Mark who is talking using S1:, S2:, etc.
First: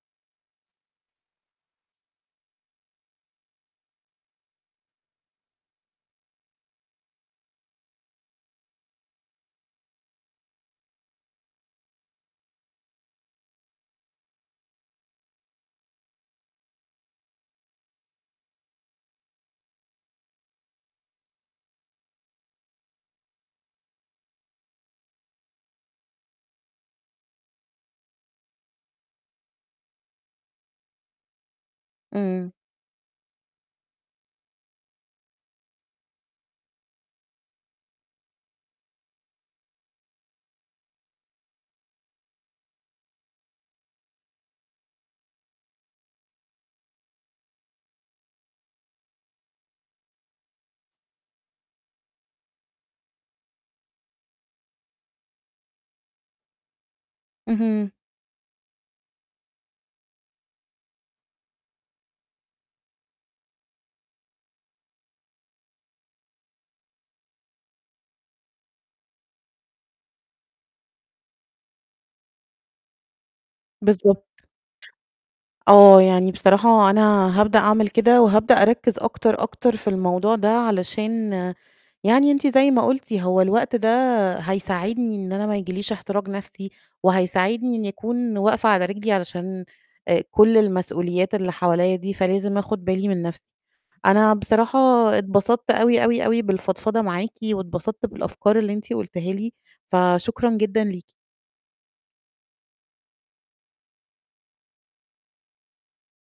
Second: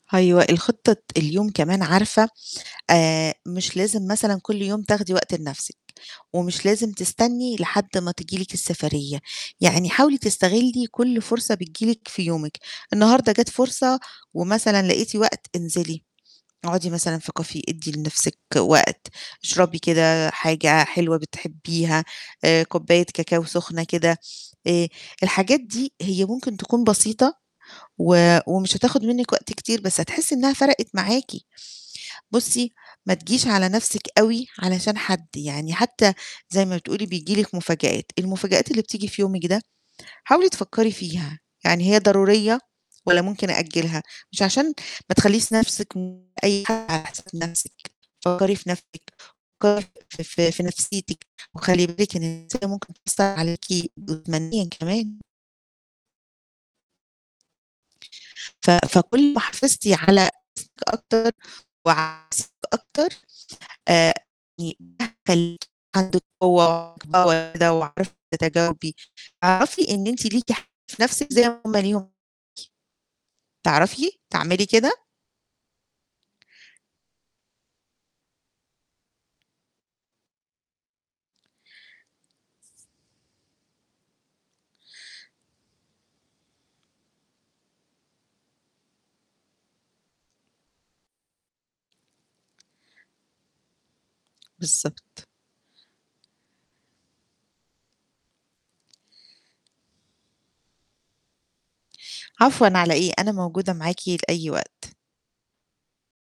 S1: أيوه، الخطة الت اليوم كمان عارفة آآ مش لازم مثلًا كلّ يوم تاخدي وقت لنَفْسِك، ومش لازم تستني لحد ما تيجي لِك السفرية، يعني حاولي تستغلّي كلّ فرصة بتيجي لِك في يومِك، النهارده جات فرصة ومثلًا لقيتِ وقت انزلي، اقعدي مثلًا في Caffe، ادّي لنفسِك وقت، اشربي كده حاجة حلوة بتحبيها، آآ كوباية كاكاو سُخنة كده، آآ الحاجات دي هي ممكن تكون بسيطة و ومش هتاخد منِّك وقت كتير بس هتحسّي إنّها فرقِت معاكِ.
S2: إمم.
S1: بُصّي ما تجيش على نَفْسِك أوي علشان حد، يعني حتّى زي ما بتقولي بييجي لِك مفاجآت، المفاجآت اللي بتيجي في يومِك ده، حاولي تفكّري فيها، يعني هي ضرورية والَّا ممكن أأجّلها، مش عشان ما تخلّيش نِفْسِك من أي [unintelligible] في نِفْسِك، فكّري في نَفْسِك، فكّري في في في نفْسيتِك، وخلّي بالِك إن النفْسية ممكن تكون بتأثّر عليكِ جسمانيًا كمان.
S2: اهم.
S1: ف فكلّ ما حافظتِ على نَفْسِك أكتر وعلى [unintelligible] أكتر، آآ يعني ده هيخلّيكِ عندِك قوة [unintelligible] وعارفة تتجاوبي، اعرفي إن أنتِ ليكِ حق في نَفْسِك زي ما هُم ليهم تعرفي
S2: بالضبط.
S1: تعملي كده؟
S2: آه، يعني بصراحة أنا هابدأ أعمل كده وهابدأ أركّز أكتر، أكتر في الموضوع ده علشان يعني أنتِ زي ما قُلتِ هو الوقت ده هيساعدني إن أنا ما ييجي ليش احتراق نَفْسي، وهيساعدني إنّي أكون واقفة على رجلي علشان آآ كلّ المسؤوليات اللي حوليّا دي فلازم آخُد بالي من نَفْسي. أنا بصراحة
S1: بالضبط.
S2: اتبسطت أوي، أوي، أوي، بالفضفضة معاكِ واتبسطت بالأفكار اللي أنتِ قُلتيها لي، فشكرًا جدًا ليكِ.
S1: عفوًا على إيه، أنا موجودة معاكِ لأي وقت.